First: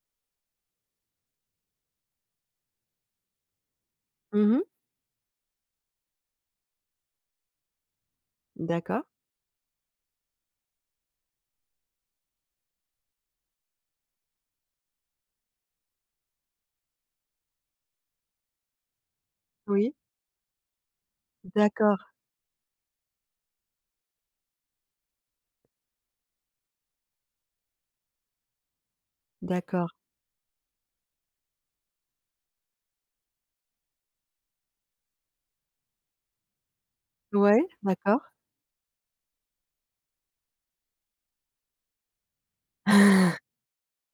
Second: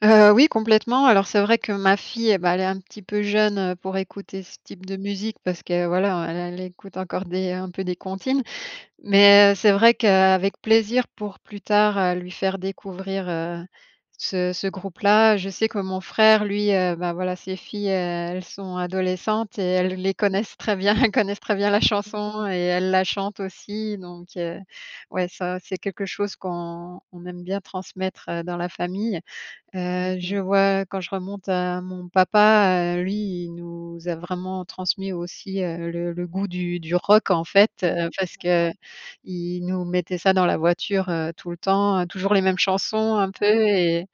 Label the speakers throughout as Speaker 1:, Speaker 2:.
Speaker 1: Heu, oui complètement. Alors, c'est vrai que ma fille, et bah, elle est un petit peu jeune, heu, pour écouter
Speaker 2: Mmh
Speaker 1: ce
Speaker 2: mh.
Speaker 1: type de musique. Parce que, voilà, elle elle écoute encore des un peu des comptines,
Speaker 2: D'accord.
Speaker 1: mais, heu, c'est vrai qu'avec plaisir pour plus tard, heu, lui faire découvrir, heu, ce ce groupe-là. Je sais que mon frère lui, heu, bah, voilà, ses filles elles sont adolescentes, et
Speaker 2: Oui.
Speaker 1: elles les connaissent très bien, elles connaissent très bien la
Speaker 2: D'accord.
Speaker 1: chanson et elles la chantent aussi, donc, heu, ouais, ça, c'est quelque chose qu'on on aime bien transmettre, heu, dans la famille.
Speaker 2: D'accord.
Speaker 1: Heu, je vois, quand je remonte à mon papa, heu, lui, il nous a vraiment transmis aussi, heu, le le goût du du rock en
Speaker 2: Ouais?
Speaker 1: fait, heu,
Speaker 2: D'accord.
Speaker 1: parce que, heu, il nous mettait ça dans la voiture, heu, tout le temps. Heu, toujours les mêmes chansons un peu et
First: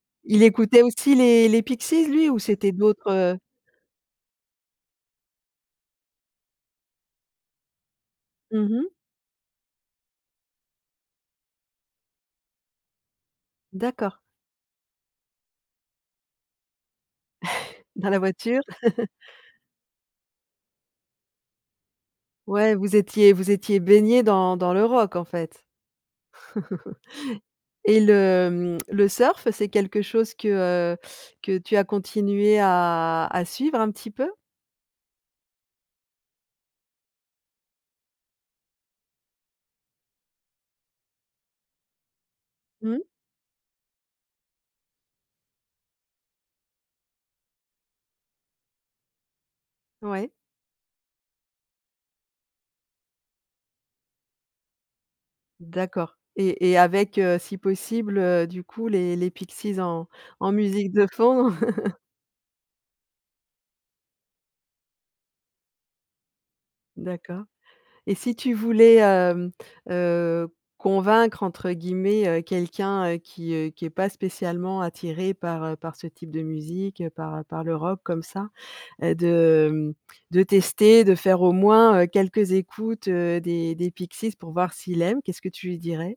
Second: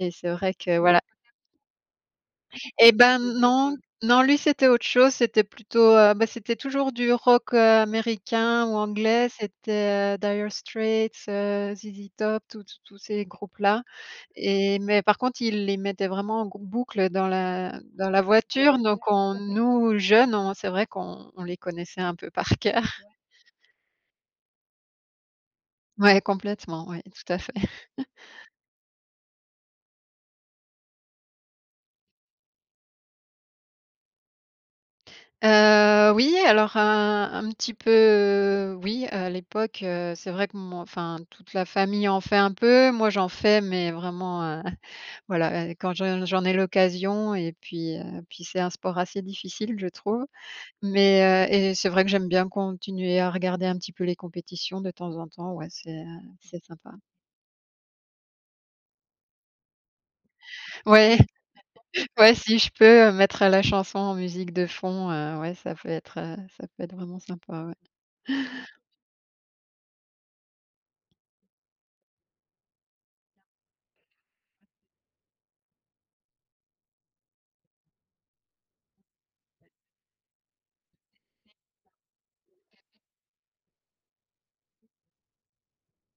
Speaker 1: et c'est
Speaker 2: Il
Speaker 1: vrai que,
Speaker 2: écoutait
Speaker 1: voilà.
Speaker 2: aussi les les Pixies, lui? Ou c'était
Speaker 1: Et,
Speaker 2: d'autres,
Speaker 1: ben,
Speaker 2: heu
Speaker 1: non, non, lui, c'était autre chose, c'était plutôt, heu, bah, c'était toujours du rock, heu, Américain
Speaker 2: Mmh
Speaker 1: ou
Speaker 2: mh.
Speaker 1: Anglais. C'était heu, Dire Straits, heu, ZZ Top, tous tous tous ces groupes-là.
Speaker 2: D'accord.
Speaker 1: Et, mais par contre, il les mettait vraiment en grou boucle dans la dans
Speaker 2: Dans la
Speaker 1: la
Speaker 2: voiture?
Speaker 1: voiture. Donc on nous jeunes, on c'est vrai qu'on on les connaissait un peu par
Speaker 2: Ouais,
Speaker 1: coeur.
Speaker 2: vous étiez vous étiez baignés dans dans le rock, en fait.
Speaker 1: Ouais complètement, ouais tout à fait.
Speaker 2: Et le, mmh, le surf, c'est quelque chose que, heu, que tu as continué à à suivre, un petit peu?
Speaker 1: Heu, oui, alors un un petit peu oui, heu, à l'époque, heu, c'est vrai que mon enfin, toute la famille en fait un peu,
Speaker 2: Mmh.
Speaker 1: moi j'en fais, mais vraiment, heu, voilà, heu, quand je j'en ai l'occasion et puis, heu, puis c'est un sport assez difficile, je trouve.
Speaker 2: Ouais.
Speaker 1: Mais, heu et c'est vrai que j'aime bien continuer à regarder un petit peu les compétitions, de temps en temps, ouais c'est, heu,
Speaker 2: D'accord
Speaker 1: c'est
Speaker 2: et et
Speaker 1: sympa.
Speaker 2: avec, heu, si possible, du coup, les les Pixies en en musique de
Speaker 1: Ouais!
Speaker 2: fond.
Speaker 1: Ouais, si je peux, heu, mettre la chanson en musique de fond, heu, ouais, ça peut être, heu ça peut être vraiment
Speaker 2: D'accord.
Speaker 1: sympa, ouais.
Speaker 2: Et si tu voulais, hem, heu, «convaincre», entre guillemets, heu, quelqu'un, heu, qui, heu, qui est pas spécialement attiré par, heu, par ce type de musique, par, heu, par le rock, comme ça, heu, de, hem, de tester, de faire au moins, heu quelques écoutes, heu, des des Pixies, pour voir s'il aime, qu'est-ce que tu lui dirais?